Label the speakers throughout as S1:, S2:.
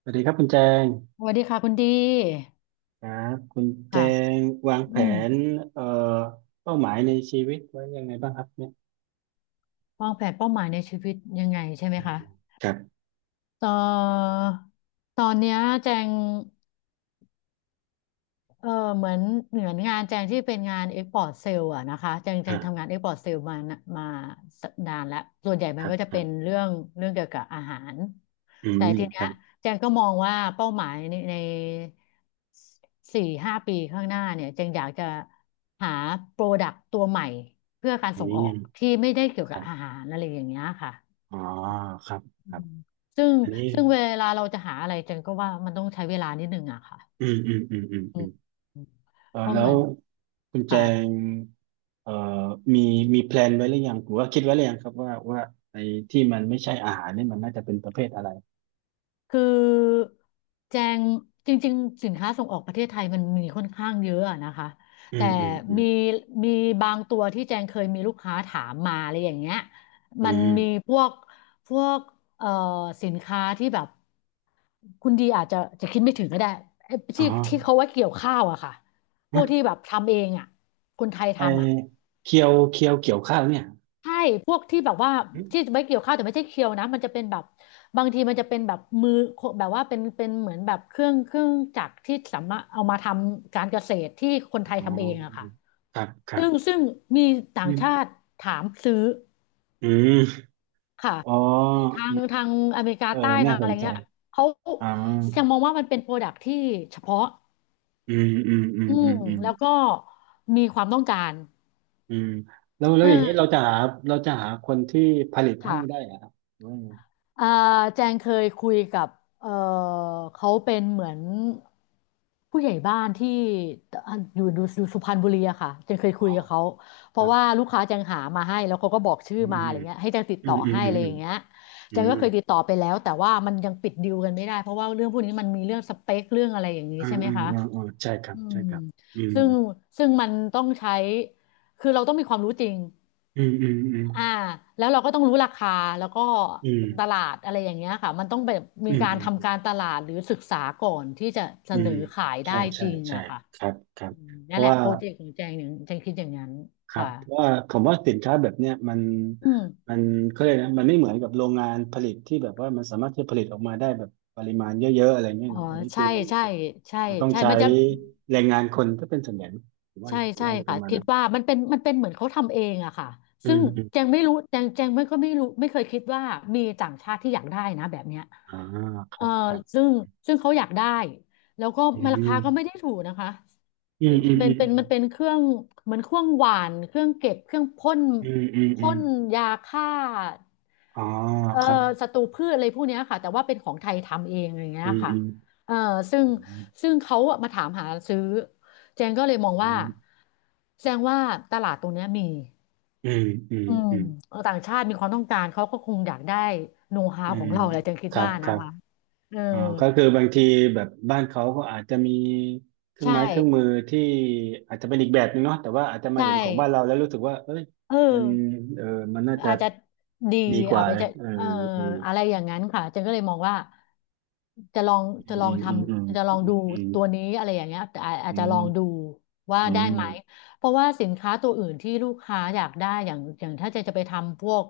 S1: สวัสดีครับคุณแจง
S2: สวัสดีค่ะคุณดี
S1: ครับคุณแจ
S2: ค่ะ
S1: งวางแผ
S2: อืม
S1: นเอ่อเป้าหมายในชีวิตไว้ยังไงบ้างครับเนี่ย
S2: วางแผนเป้าหมายในชีวิตยังไงใช่ไหม
S1: อืม
S2: คะ
S1: ครับ
S2: ต่อตอนเนี้ยแจง เออเหมือนงานแจงที่เป็นงานเอ็กพอร์ตเซลล์อะนะคะแจงทำงา
S1: อ่า
S2: นเอ็กพอร์ตเซลล์มานะดานานแล้วส่วนใหญ่
S1: ค
S2: มัน
S1: รับ
S2: ก็จะ
S1: ครั
S2: เป็น
S1: บ
S2: เรื่องเรื่องเกี่ยวกับอาหาร
S1: อื
S2: แต่
S1: ม
S2: ที
S1: ค
S2: เนี้ย
S1: รับ
S2: แจงก็มองว่าเป้าหมายในสี่ห้าปีข้างหน้าเนี่ยแจงอยากจะหาโปรดักต์ตัวใหม่เพื่อการ
S1: อื
S2: ส่งออก
S1: ม
S2: ที่ไม่ได้เกี่ยว
S1: ค
S2: กับ
S1: รั
S2: อา
S1: บ
S2: หารอะไรอย่างเงี้ยค่ะ
S1: อ๋อครับ
S2: อื
S1: ครับ
S2: มซึ่ง
S1: อันนี้
S2: เวลาเราจะหาอะไรแจงก็ว่ามันต้องใช้เวลานิดนึงอะค่ะ
S1: อืมอืมอืมอืม
S2: อื
S1: อื
S2: ม
S1: ม
S2: อืม
S1: เออ
S2: เพราะ
S1: แล้
S2: เหมื
S1: ว
S2: อน
S1: คุณแจ
S2: ค่ะ
S1: งเอ่อมีมีแพลนไว้หรือยังหรือว่าคิดไว้หรือยังครับว่าไอ้ที่มันไม่ใช่อาหารเนี่ยมันน่าจะเป็นประเภทอะไร
S2: คือแจงจริงๆสินค้าส่งออกประเทศไทยมันมีค่อนข้างเยอะอะนะคะ
S1: อื
S2: แต่
S1: มอืมอืม
S2: มีมีบางตัวที่แจงเคยมีลูกค้าถามมาอะไรอย่างเงี้ย
S1: อื
S2: มันมี
S1: ม
S2: พวกพวกเอ่อสินค้าที่แบบคุณดีอาจจะจะคิดไม่ถึงก็ได้ไอ้
S1: อ๋อ
S2: ที่ที่เขาไว่าเกี่ยวข้าวอะค่ะพว
S1: ฮะ
S2: กที่แบบทำเองอะคนไทย
S1: ไอ
S2: ทำอะ
S1: เคียวเกี่ยวข้าวเนี่ย
S2: ใช่ พวกที่แบบว่า
S1: อืม
S2: ที่ไว้เกี่ยวข้าวแต่ไม่ใช่เคียวนะ มันจะเป็นแบบบางทีมันจะเป็นแบบมือแบบว่าเป็นเหมือนแบบเครื่องจักรที่สามารถเอามาทำการเกษตรที่คนไทย
S1: อ๋อ
S2: ทำเองอะค่ะ
S1: ครับครั
S2: ซึ่
S1: บ
S2: งมีต่า
S1: อื
S2: งชาติ
S1: ม
S2: ถามซื้อ
S1: อืม
S2: ค่ะ
S1: อ๋อ
S2: ทา
S1: อื
S2: ง
S1: ม
S2: อเมริกา
S1: เออ
S2: ใต้
S1: น่า
S2: ทาง
S1: ส
S2: อะไร
S1: นใจ
S2: เงี้ยเขา
S1: อ๋อ
S2: ยังมองว่ามันเป็นโปรดักที่เฉพาะ
S1: อืมอืมอืม
S2: อื
S1: อื
S2: ม
S1: มอืม
S2: แล้วก็มีความต้องการ
S1: อืมแล้วอย่างนี้เรา
S2: เออ
S1: จะหาคนที่ผลิตให้ได้
S2: ค่ะ
S1: เหรอครับหรือว่าไง
S2: อ่าแจงเคยคุยกับเออเขาเป็นเหมือนผู้ใหญ่บ้านที่อยู่สุพรรณบุรีอะค่ะแจงเคย
S1: อ๋
S2: คุย
S1: อ
S2: กับเขาเพ
S1: ค
S2: ราะ
S1: รั
S2: ว่า
S1: บ
S2: ลูกค้าแจงหามาให้แล้วเขาก็บอกชื่อ
S1: อื
S2: มาอะ
S1: ม
S2: ไรเงี้ยให้แจงติด
S1: อื
S2: ต่อ
S1: มอืม
S2: ให้
S1: อื
S2: อะ
S1: ม
S2: ไร
S1: อื
S2: อ
S1: ม
S2: ย่างเงี้ย
S1: อื
S2: แจง
S1: ม
S2: ก็เคยติดต่อไปแล้วแต่ว่ามันยังปิดดีลกันไม่ได้เพราะว่าเรื่องพวกนี้มันมีเรื่องสเปคเรื่องอะไรอย่างนี้
S1: อื
S2: ใช่
S1: ม
S2: ไหม
S1: อืม
S2: คะ
S1: อืมอืมใช่ครั
S2: อื
S1: บ ใช่
S2: ม
S1: ครับอืม
S2: ซึ่งมันต้องใช้คือเราต้องมีความรู้จริง
S1: อืมอืมอื
S2: อ่า
S1: ม
S2: แล้วเราก็ต้องรู้ราคาแล้วก็
S1: อืม
S2: ตลาดอะไรอย่างเงี้ยค่ะมันต้องแบบมี
S1: อืม
S2: การ
S1: อื
S2: ทำ
S1: ม
S2: การตลาดหรือศึกษาก่อนที่จะเส
S1: อื
S2: น
S1: ม
S2: อขายได้
S1: ใช่
S2: จ
S1: ใช่
S2: ริง
S1: ใช่
S2: อะค่ะ
S1: ครับครับ
S2: อืม
S1: เพ
S2: นั่น
S1: ราะ
S2: แหละ
S1: ว่า
S2: โปรเจกต์ของแจงอย่างแจงคิดอย่างนั้น
S1: ครับ
S2: ค่ะ
S1: เพราะว่าผมว่าสินค้าแบบเนี้ยมัน
S2: อืม
S1: มันเขาเรียกนะมันไม่เหมือนกับโรงงานผลิตที่แบบว่ามันสามารถที่จะผลิตออกมาได้แบบปริมาณเยอะๆอะไรเงี้ย
S2: อ๋อ
S1: เนาะอันนี้คื
S2: ใช่
S1: อมันเหมือ
S2: ใช่
S1: นกับ
S2: ใช่
S1: มันต้อง
S2: ใช่
S1: ใช้
S2: มันจะ
S1: แรงงานคนก็เป็นส่วนใหญ่นะผมว่า
S2: ใช่ใช่
S1: จะป
S2: ค่ะ
S1: ระมาณ
S2: คิด
S1: นั้น
S2: ว่ามันเป็นมันเป็นเหมือนเขาทำเองอะค่ะ
S1: อื
S2: ซึ่
S1: ม
S2: ง
S1: อืม
S2: แจงไม่รู้แจงไม่ก็ไม่รู้ไม่เคยคิดว่ามีต่างชาติที่อยากได้นะแบบเนี้ย
S1: อ่าค
S2: เอ
S1: รั
S2: อ
S1: บครับ
S2: ซึ่งเขาอยากได้แล้วก็
S1: อื
S2: มันราคาก็ไม่
S1: ม
S2: ได้ถูกนะคะ
S1: อื
S2: เป็
S1: ม
S2: น
S1: อืมอืม
S2: มันเป็นเครื่องเหมือนเครื่องหวานเครื่องเก็บเครื่องพ่น
S1: อืมอืมอื
S2: พ่
S1: ม
S2: นยาฆ่า
S1: อ๋อ
S2: เอ่อ
S1: ครับ
S2: ศัตรูพืชอะไรพวกเนี้ยค่ะแต่ว่าเป็นของไทยทำเองอย่างเงี้
S1: อื
S2: ย
S1: ม
S2: ค่ะ
S1: อืม
S2: เอ่อซึ่ง
S1: อื
S2: เขาอะมาถามหาซื้อ เจนก็เลยมองว่า
S1: ม
S2: แสดงว่าตลาดตรงเนี้ยมี
S1: อืมอืม
S2: อืม
S1: อืมอืม
S2: เออต่างชาติมีความต้องการเขาก็คงอยากได้โน้ตฮา
S1: อื
S2: วขอ
S1: ม
S2: งเราแหละเจนคิ
S1: ค
S2: ด
S1: รับ
S2: ว่า
S1: ค
S2: นะ
S1: รับ
S2: คะเออ
S1: อ๋อก็คือบางทีแบบบ้านเขาก็อาจจะมีเครื่อง
S2: ใช่
S1: ไม้เครื่องมือที่อาจจะเป็นอีกแบบนึงเนาะแต่ว่าอาจจะมา
S2: ใช่
S1: เห็นของบ้านเราแล้วรู้สึกว่าเอ้ย
S2: เออ
S1: มันเออมันน่าจะ
S2: อาจจะดี
S1: ดีก
S2: เอา
S1: ว่า
S2: ไป
S1: เลย
S2: จะ
S1: เอ
S2: เอ่อ
S1: อเออ
S2: อะไรอย่างนั้นค่ะเจนก็เลยมองว่าจะลอง
S1: อื
S2: จะลอง
S1: ม
S2: ท
S1: อืมอืม
S2: ำจะลองดู
S1: อืม
S2: ตัวนี้อะไรอย่างเงี้ยแต่อา
S1: อื
S2: จจะล
S1: ม
S2: องดูว่า
S1: อื
S2: ได้ไหม
S1: ม
S2: เพราะว่าสินค้าตัวอื่นที่ลูกค้าอยากได้อย่างถ้าเจนจะไปทำพวก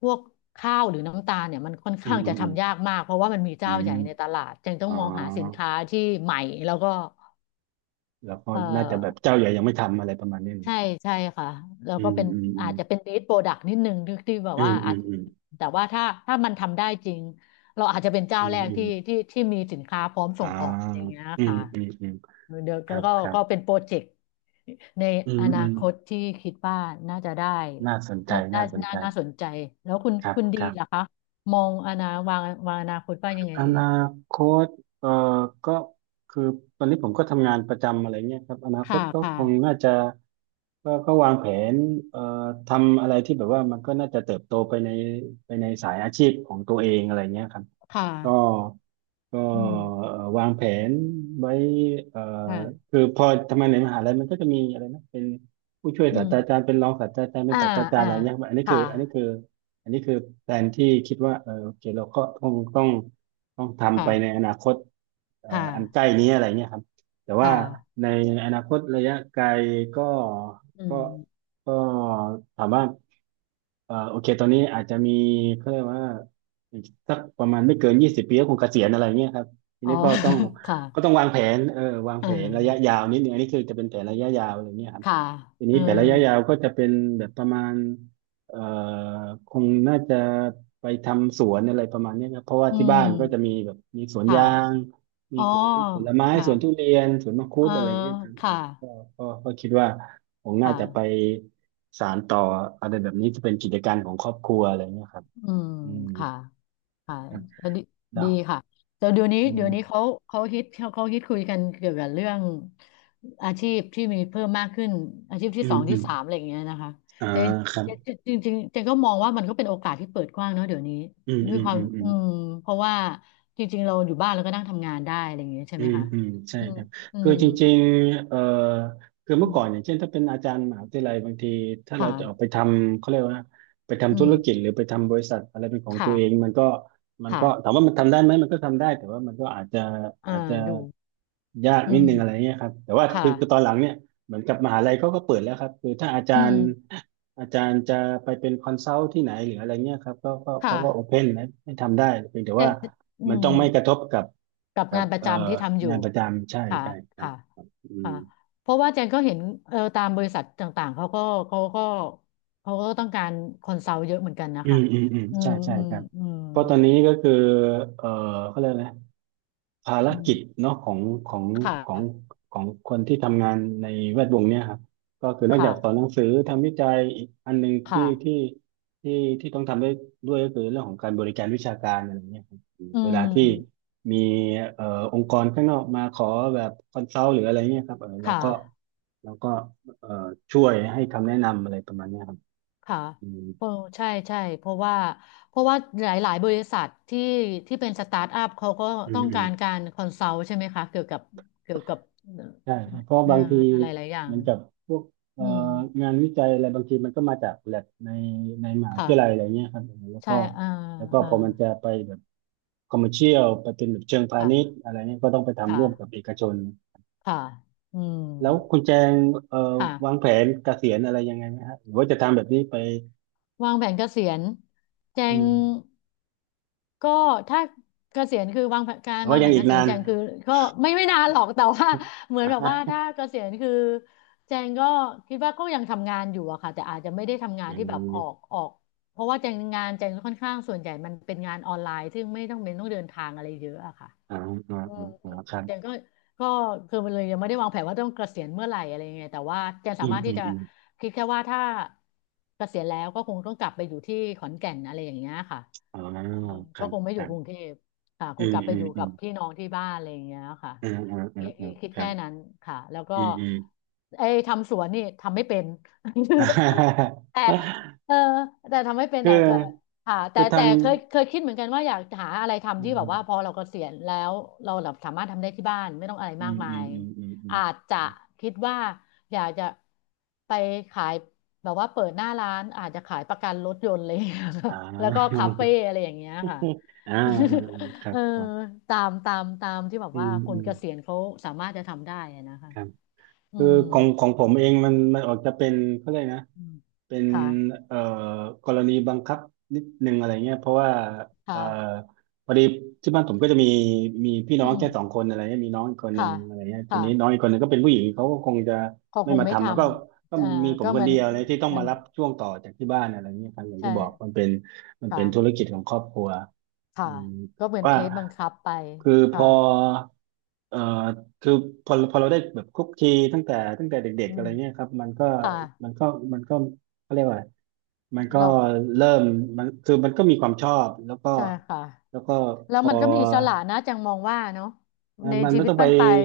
S2: พวกข้าวหรือน้ำตาลเนี่ยมันค่อน
S1: อืม
S2: ข้าง
S1: อื
S2: จะ
S1: มอืม
S2: ทำยากมากเพราะว่ามันมี
S1: อื
S2: เจ้า
S1: ม
S2: ใหญ่ในตลาดเจนต้อ
S1: อ๋
S2: ง
S1: อ
S2: มองหาสินค้าที่ใหม่แล้วก็
S1: แล้วก็
S2: เอ่อ
S1: น่าจะแบบเจ้าใหญ่ยังไม่ทำอะไรประมาณนี้
S2: ใช่ใช่ค่ะแล้ว
S1: อื
S2: ก็
S1: ม
S2: เป็น
S1: อืมอื
S2: อา
S1: ม
S2: จจะเป็น lead product นิดนึงที่แบบ
S1: อื
S2: ว่า
S1: มอื
S2: อาจ
S1: มอืม
S2: แต่ว่าถ้ามันทำได้จริงเราอาจจะเป็นเจ้า
S1: อืม
S2: แรก
S1: อืม
S2: ที่มีสินค้าพร้อมส่
S1: อ่า
S2: งออกอย่างเงี้ย
S1: อืม
S2: ค่ะ
S1: อืมอืม
S2: เดี๋ยว
S1: ครับครั
S2: ก็เป็
S1: บ
S2: นโปรเจกต์ใน
S1: อืม
S2: อนา
S1: อืม
S2: คตที่คิดว่าน่าจะได้
S1: น่าสนใจน่าสนใจ
S2: น่าสนใจแล้ว
S1: ครับ
S2: คุณ
S1: ค
S2: ดี
S1: รับ
S2: เหรอคะมองอนาวางวางอนาคตว่ายังไง
S1: อ
S2: เอ่ย
S1: นาคตเอ่อก็คือตอนนี้ผมก็ทำงานประจำอะไรเงี้ยครับอนาคต
S2: ค่ะ
S1: ก็
S2: ค่ะ
S1: คงน่าจะก็วางแผนเอ่อทำอะไรที่แบบว่ามันก็น่าจะเติบโตไปในสายอาชีพของตัวเองอะไรเงี้ยครับ
S2: ค
S1: ก็
S2: ่ะ
S1: ก็
S2: อืม
S1: วางแผนไว้เอ่อ
S2: ค่ะ
S1: คือพอทำงานในมหาลัยมันก็จะมีอะไรนะเป็นผู้ช่วย
S2: อื
S1: ศาส
S2: ม
S1: ตราจารย์เป็นรองศาสตราจารย์เป็น
S2: อ่า
S1: ศาสตราจารย์
S2: อ่า
S1: อะไรเงี้ยับอันนี้คื
S2: ค่ะ
S1: ออันนี้คืออันนี้คือแผนที่คิดว่าเออโอเคเราก็ต้องทำ
S2: ค่ะ
S1: ไปในอนาคต
S2: ค่ะ
S1: อันใกล้นี้อะไรเงี้ยครับแต่
S2: ค
S1: ว่า
S2: ่ะ
S1: ในอนาคตระยะไกลก็
S2: อื
S1: ก็
S2: ม
S1: ก็ถามว่าโอเคตอนนี้อาจจะมีเขาเรียกว่า อีกสักประมาณไม่เกิน20 ปีก็คงเกษียณอะไรเงี้ยครับที
S2: อ๋อ
S1: นี้ก็ต้อง
S2: ค่ะ
S1: ก็ต้องวางแผนเออวาง
S2: เออ
S1: แผนระยะยาวนิดนึงอันนี้คือจะเป็นแผนระยะยาวอะไรเงี้ยครับ
S2: ค่ะ
S1: ที
S2: เอ
S1: นี้
S2: อ
S1: แผนระยะยาวก็จะเป็นแบบประมาณเอ่อคงน่าจะไปทำสวนอะไรประมาณเนี้ยครับเพราะว่า
S2: อื
S1: ที่บ้านก็จะ
S2: ม
S1: มีแบบมีสวน
S2: ค่ะ
S1: ยางมี
S2: อ๋อ
S1: สวนผลไม้
S2: ค่ะ
S1: สวนทุเรียนสวนมังคุ
S2: เออ
S1: ดอะไรเงี้ยครับอื
S2: ค่ะ
S1: มก็คิดว่าคงน่า
S2: ค่ะ
S1: จะไปสานต่ออะไรแบบนี้จะเป็นกิจการของครอบครัวอะไรเงี้ยครับ
S2: อืม
S1: อืม
S2: ค่ะ ค่ะแล้วดี
S1: เนาะ
S2: ค่ะแต่เดี๋ยวนี้
S1: อื
S2: เดี๋ยวนี้
S1: ม
S2: เขาเขาฮิตคุยกันเกี่ยวกับเรื่องอาชีพที่มีเพิ่มมากขึ้นอาชีพ
S1: อื
S2: ที่ส
S1: ม
S2: อง
S1: อื
S2: ที่
S1: ม
S2: สามอะไรอย่างเงี้ยนะคะ
S1: อ่า
S2: แต่
S1: ครับ
S2: จริงจริงๆเจนก็มองว่ามันก็เป็นโอกาสที่เปิดกว้างเนาะเดี๋ยวนี้
S1: อืม
S2: ด้ว
S1: อื
S2: ย
S1: ม
S2: ควา
S1: อื
S2: ม
S1: มอืม
S2: เพราะว่าจริงๆเราอยู่บ้านเราก็นั่งทำงานได้อะไรอย่างเงี้ยใช่
S1: อื
S2: ไหม
S1: ม
S2: คะ
S1: อืมใช่
S2: อืม
S1: ครับ
S2: อื
S1: คือ
S2: ม
S1: จริงๆคือ
S2: อื
S1: เมื่อก่อนอย่าง
S2: ม
S1: เช่นถ้าเป็นอาจารย์มหาวิทยาลัยบางทีถ้าเราจะออกไป
S2: ค่ะ
S1: ทำเขาเรียกว่าไป
S2: อื
S1: ทำธุรกิจ
S2: ม
S1: หรือไปทำบริษัทอะไรเป็นของตัวเอง
S2: ค่ะ
S1: มันก็มัน
S2: ค่ะ
S1: ก็ถามว่ามันทำได้ไหมมันก็ทำได้แต่ว่ามันก็อาจจะ
S2: อ่า
S1: อาจจะ
S2: ดู
S1: ยาก
S2: อื
S1: นิดนึงอะไร
S2: ม
S1: เงี้ยครับแต่ว่าคื
S2: ค่ะ
S1: อคือตอนหลังเนี่ยเหมือนกับมหาลัยเขาก็เปิดแล้วครับคือถ้าอาจา
S2: อื
S1: รย์
S2: ม
S1: อาจารย์จะไปเป็นคอนซัลท์ที่ไหนหรืออะไรเงี้ยครับก็
S2: ค่ะ
S1: เขาก็โอเพนนะให้ทำได้เพียงแต่
S2: แต่
S1: ว่า
S2: แต่อื
S1: มัน
S2: ม
S1: ต้องไม่กระทบกับ
S2: กับ
S1: กั
S2: งา
S1: บ
S2: นประ
S1: เอ่อ
S2: จำที่ทำอยู่
S1: งานประจำใช่
S2: ค่ะ
S1: ใช่ครับ
S2: ค่ะ
S1: อืม
S2: ค่ะเพราะว่าเจนก็เห็นเออตามบริษัทต่างๆ เขาก็เขาก็ต้องการคอนเซาเยอะเหมือนกันนะ
S1: อื
S2: คะ
S1: มอืมอืม
S2: อื
S1: ใช่
S2: ม
S1: ใช่
S2: อืม
S1: ครับ
S2: อืม
S1: เพราะตอนนี้ก็คือเอ่อเขาเรียกอะไรนะ ภาร
S2: อืม
S1: กิจเนาะของ
S2: ค่ะ
S1: ของของคนที่ทำงานในแวดวงเนี้ยครับก็คือนอกจา
S2: ค่ะ
S1: กสอนหนังสือทำวิจัยอีกอันหนึ่ง
S2: ค่ะ
S1: ที่ที่ต้องทำได้ด้วยก็คือเรื่องของการบริการวิชาการอะไรเงี้ยครับ
S2: อื
S1: เวลาที่
S2: ม
S1: มีเอ่อองค์กรข้างนอกมาขอแบบคอนซัลท์หรืออะไรเงี้ยครับเออเรา
S2: ค่ะ
S1: ก็เราก็เอ่อช่วยให้คำแนะนำอะไรประมาณเนี้ยครับ
S2: ค่ะ
S1: อืม
S2: เพราะใช่เพราะว่าหลายๆบริษัทที่ที่เป็นสตาร์ทอัพเขาก็
S1: อื
S2: ต้
S1: ม
S2: อง
S1: อื
S2: กา
S1: ม
S2: รการคอนซัลท์ใช่ไหมคะ เกี่ยวกับเกี่ยวกับ
S1: ใช่ครับเพราะ
S2: เอ่อ
S1: บางที
S2: อะไรหลายอย่า
S1: เห
S2: ง
S1: มือนกับพวกเอ่
S2: อื
S1: อ
S2: ม
S1: งานวิจัยอะไรบางทีมันก็มาจากแลบในมหาวิ
S2: ค่ะ
S1: ทยาลัยอะไรเงี้ยครับแล้ว
S2: ใช่
S1: ก็
S2: อ่า
S1: แล้วก็
S2: อ่า
S1: พอมันจะไปแบบคอมเมอร์เชียลไปเป็นแบบเชิงพา
S2: ค่ะ
S1: ณิชย์อะไรเงี้ยก็ต้องไปทำร่วมกับ
S2: ค่ะ
S1: เอกชน
S2: ค่ะอืม
S1: แล้วคุณแจงเอ่อ
S2: ค่ะ
S1: วางแผนเกษียณอะไรยังไงไหมฮะหรือว่าจะทำแบบนี้ไป
S2: วางแผนเกษียณแจ
S1: อื
S2: ง
S1: ม
S2: ก็ถ้าเกษียณคือ
S1: หรือ
S2: วา
S1: ว่า
S2: งแผ
S1: ยัง
S2: น
S1: อี
S2: เก
S1: ก
S2: ษีย
S1: นา
S2: ณ
S1: น
S2: แจงคือก็ ไม่นานหรอก แต่ว่าเหมือน
S1: อ่า
S2: แบบ
S1: ฮะ
S2: ว่าถ้าเกษียณคือแจงก็คิดว่าก็ยังทำงานอยู่อะค่ะแต่อาจจะไม่ได้ทำงาน
S1: อื
S2: ที่แบบออก
S1: ม
S2: ออกเพราะว่าแจงงานแจงค่อนข้างส่วนใหญ่มันเป็นงานออนไลน์ซึ่งไม่ต้องเป็นต้องเดินทางอะไรเยอะอะค่ะ
S1: อ่าอ๋าอ่า
S2: อืม
S1: อ่ค
S2: อืม
S1: รับ
S2: เจนก็ก็คือมันเลยยังไม่ได้วางแผนว่าต้องเกษียณเมื่อไหร่อะไรยังไงแต่ว่าเจน
S1: อื
S2: สา
S1: ม
S2: มารถ
S1: อื
S2: ที่
S1: ม
S2: จะ
S1: อืม
S2: คิดแค่ว่าถ้าเกษียณแล้วก็คงต้องกลับไปอยู่ที่ขอนแก่นอะไรอย่างเงี้ยค่ะ
S1: อ่
S2: เออ
S1: ค
S2: ก็
S1: รับ
S2: คงไม่
S1: ค
S2: อยู่
S1: รั
S2: กรุง
S1: บ
S2: เทพค่ะค
S1: อื
S2: ง
S1: ม
S2: กลับไป
S1: อื
S2: อ
S1: ม
S2: ยู่
S1: อื
S2: กั
S1: ม
S2: บพี่น้องที่บ้านอะไรอย่างเงี้ยค่ะ
S1: อืมอืมอื
S2: คิ
S1: ม
S2: ดคิ
S1: อ่า
S2: ดคิด
S1: ครั
S2: แค่
S1: บ
S2: นั้นค่ะแล้วก็
S1: อืมอืม
S2: ไอ้ทำสวนนี่ทำไม่เป็น แต่
S1: อ่า
S2: เออแต่ทำไม่เป็น
S1: คือ
S2: แต่ก็ ค่ะแต่
S1: คือ
S2: แต่
S1: ทำ
S2: เคยคิดเหมือนกันว่าอยากหาอะไร
S1: อื
S2: ทำที่แบบว่าพอ
S1: ม
S2: เราเกษียณแล้วเราแบบสามารถทำได้ที่บ้านไม่ต้องอะไร
S1: อื
S2: มาก
S1: ม
S2: มา
S1: อืม
S2: ย
S1: อืมอืมอืม
S2: อาจจะคิดว่าอยากจะไปขายแบบว่าเปิดหน้าร้านอาจจะขายประกันรถยนต์อะไรอย่างเงี้ย
S1: อ่า
S2: แล้วก็คาเฟ่อะไรอย่างเงี้ยค่ะ
S1: อ่าอ่า อ่าครั
S2: เอ
S1: บ
S2: อ
S1: ครับ
S2: ตามที่แบบ
S1: อื
S2: ว่า
S1: ม
S2: ค
S1: อื
S2: น
S1: ม
S2: เกษียณเขาสามารถจะทำได้อะนะคะ
S1: ครับ
S2: อื
S1: คือ
S2: ม
S1: ของผมเองมันออกจะเป็นเขาเลยกนะ
S2: อืม
S1: เป็น
S2: ค่ะ
S1: เอ่อกรณีบังคับนิดนึงอะไรเงี้ยเพราะว่าเอ่อ
S2: ค่ะ
S1: พอดีที่บ้านผมก็จะมีพี่
S2: อื
S1: น้อง
S2: ม
S1: แค่สองคนอะไรเงี้ยมีน้องอีกคนห
S2: ค่ะ
S1: นึ่งอะไรเงี้ยที
S2: ค่ะ
S1: นี้น้องอีกคนหนึ่งก็เป็นผู้หญิงเขาก็คงจะ
S2: เขา
S1: ไม่
S2: คง
S1: มา
S2: ไม่ท
S1: ทำแล้วก็
S2: ำ
S1: ก็มีผม
S2: ก็
S1: ค
S2: เห
S1: น
S2: มือน
S1: เดียวเลยที่ต้อง
S2: มัน
S1: มารับช่วงต่อจากที่บ้านอะไรเงี้ยครับอย่าง
S2: ใช่
S1: ที่บอกมันเป็นธุร
S2: ค่ะ
S1: กิจของครอบครัว
S2: ค่ะ
S1: อืม
S2: ก็เห
S1: แต่
S2: มือนเค
S1: ว่า
S2: สบังคับไป
S1: คือพ
S2: ค่ะ
S1: อเอ่อคือพอเราได้แบบคุกคีตั้งแต่เด็ก
S2: อื
S1: ๆอะ
S2: ม
S1: ไรเงี้ยครับมันก็
S2: ค่ะ
S1: มันก็มันก็เขาเรียกว่าอะไรมันก็
S2: เรา
S1: เริ่มมันคือมันก็มีความชอบแล้วก็
S2: ใช่ค่ะ
S1: แล้วก็
S2: แล้
S1: พ
S2: ว
S1: อ
S2: มันก็มีอิสระนะจังมองว่าเนาะ
S1: เอ่อ
S2: ใน
S1: มัน
S2: ชี
S1: ไม่
S2: วิต
S1: ต้องไป
S2: ปั้นไปลาย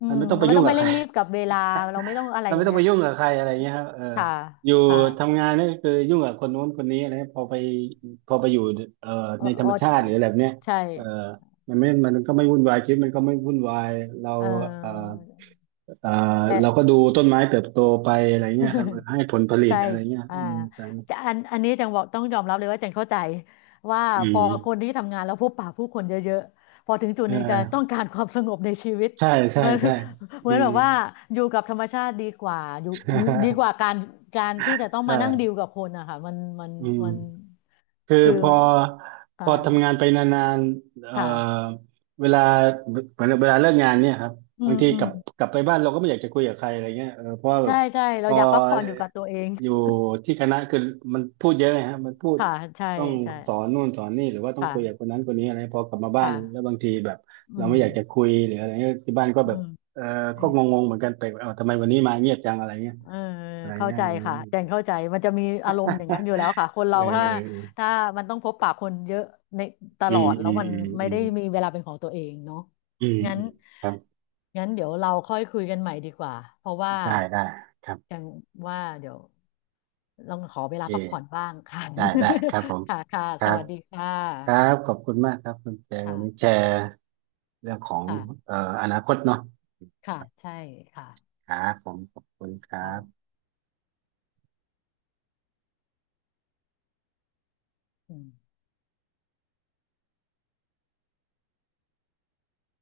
S2: อื
S1: มัน
S2: ม
S1: ไม่ต้องไป
S2: เราไม่
S1: ยุ่ง
S2: ต้องไป
S1: กับใค
S2: เร่
S1: ร
S2: งรีบกับเวลา เราไม่ต้องอะ ไร
S1: มัน
S2: อย่า
S1: ไม่
S2: ง
S1: ต้อง
S2: เงี้ย
S1: ไปยุ่งกับใครอะไรเงี้ยครับเออ
S2: ค่ะ
S1: อยู่
S2: ค
S1: ทำ
S2: ่ะ
S1: งานนี่คือยุ่งกับคนนู้นคนนี้อะไรเงี้ยพอไปอยู่เอ่อ
S2: เออ
S1: ในธร
S2: เอ
S1: ร
S2: อ
S1: มชาติหรืออะไรแบบเนี้ย
S2: ใช่
S1: เออมันไม่มันก็ไม่วุ่นวายชีวิตมันก็ไม่วุ่นวายเรา
S2: เ
S1: เอ่อ
S2: ออ
S1: เอ่อ
S2: แต่
S1: เราก็ดูต้นไม้เติบโตไปอะไรเงี้ ยครับเออให้ผลผลิต
S2: ใช่
S1: อะไรเงี้ย
S2: อ่า
S1: อืมสาม
S2: จะอันนี้จังบอกต้องยอมรับเลยว่าจังเข้าใจว่า
S1: อื
S2: พอคน
S1: ม
S2: ที่ทำงานแล้วพบปะผู้คนเยอะๆพอถึงจุด
S1: เ
S2: หนึ่งจะต้อ
S1: ออ
S2: งการความสงบในชีวิต
S1: ใช่
S2: เห
S1: ใช่
S2: มือน
S1: ใช่
S2: เหมื
S1: อื
S2: อนแบ
S1: ม
S2: บว่าอยู่กับธรรมชาติดีกว่าอยู่ดีก ว่าการที่จะต้องมานั่งดีล
S1: ใช่
S2: กับคนอะค่ะมัน
S1: อืม
S2: มัน
S1: คือ
S2: คื
S1: พ
S2: อ
S1: อพ
S2: อ่า
S1: อทำงานไปนานๆ
S2: ค่ะ
S1: เวลาเหมือนเวลาเลิกงานเนี่ยครับ
S2: อื
S1: บาง
S2: ม
S1: ที
S2: อื
S1: กลั
S2: ม
S1: บกลับไปบ้านเราก็ไม่อยากจะคุยกับใครอะไรเงี้ยเออเพราะว่าแบ
S2: ใช่
S1: บ
S2: ใช่
S1: พ
S2: เรา
S1: อ
S2: อยากพักผ่อนอยู่กับตัวเอง
S1: อยู่ที่คณะคือมันพูดเยอะเลยฮะมันพูด
S2: ค่ะใช่
S1: ต้อง
S2: ใช่
S1: สอนนู่นสอนนี่หรือว่าต้
S2: ค
S1: องคุยกับคน
S2: ่ะ
S1: นั้นคนนี้อะไรพอกลับมาบ้าน
S2: ค่ะ
S1: แล้วบางทีแบบ
S2: อื
S1: เราไม่อยากจะ
S2: ม
S1: คุยหรืออะไรเงี้ยที่บ้านก็
S2: อื
S1: แบบ
S2: ม
S1: เออก็งงๆเหมือนกันไปลกเออทำไมวันนี้มาเงียบจังอะไรเงี้ย
S2: เออ
S1: อะไร
S2: เข้า
S1: เงี้ย
S2: ใจค่ะแจงเข้าใจมันจะมีอารมณ์อย่างนั้นอยู่แล้วค่ะ คน
S1: เออ
S2: เรา
S1: เออ
S2: ถ้า
S1: เออ
S2: ถ้ามันต้องพบปะคนเยอะในต
S1: อื
S2: ลอ
S1: ม
S2: ดแล้
S1: อื
S2: ว
S1: ม
S2: มัน
S1: อืม
S2: ไม่
S1: อืม
S2: ได้มีเวลาเป็นของตัวเองเนาะ
S1: อืม
S2: งั้น
S1: อืมครับ
S2: งั้นเดี๋ยวเราค่อยคุยกันใหม่ดีกว่าเพราะว่า
S1: ได้ได้ครับ
S2: แจงว่าเดี๋ยวลองขอ
S1: โอ
S2: เว
S1: เค
S2: ลาพักผ่อนบ้างค่ะ
S1: ได้ได้ครับผม
S2: ค่ะค่ะ
S1: ครั
S2: ส
S1: บ
S2: วัสดีค่
S1: ครั
S2: ะ
S1: บขอบคุณมากครับคุณแจงวันนี้
S2: ค่ะ
S1: แชร์เรื่องของ
S2: ค่ะ
S1: เอ่ออนาคตเนาะ
S2: ค่ะใช่ค่ะ
S1: ครับผมขอบคุณครั
S2: เรา
S1: บ
S2: อืม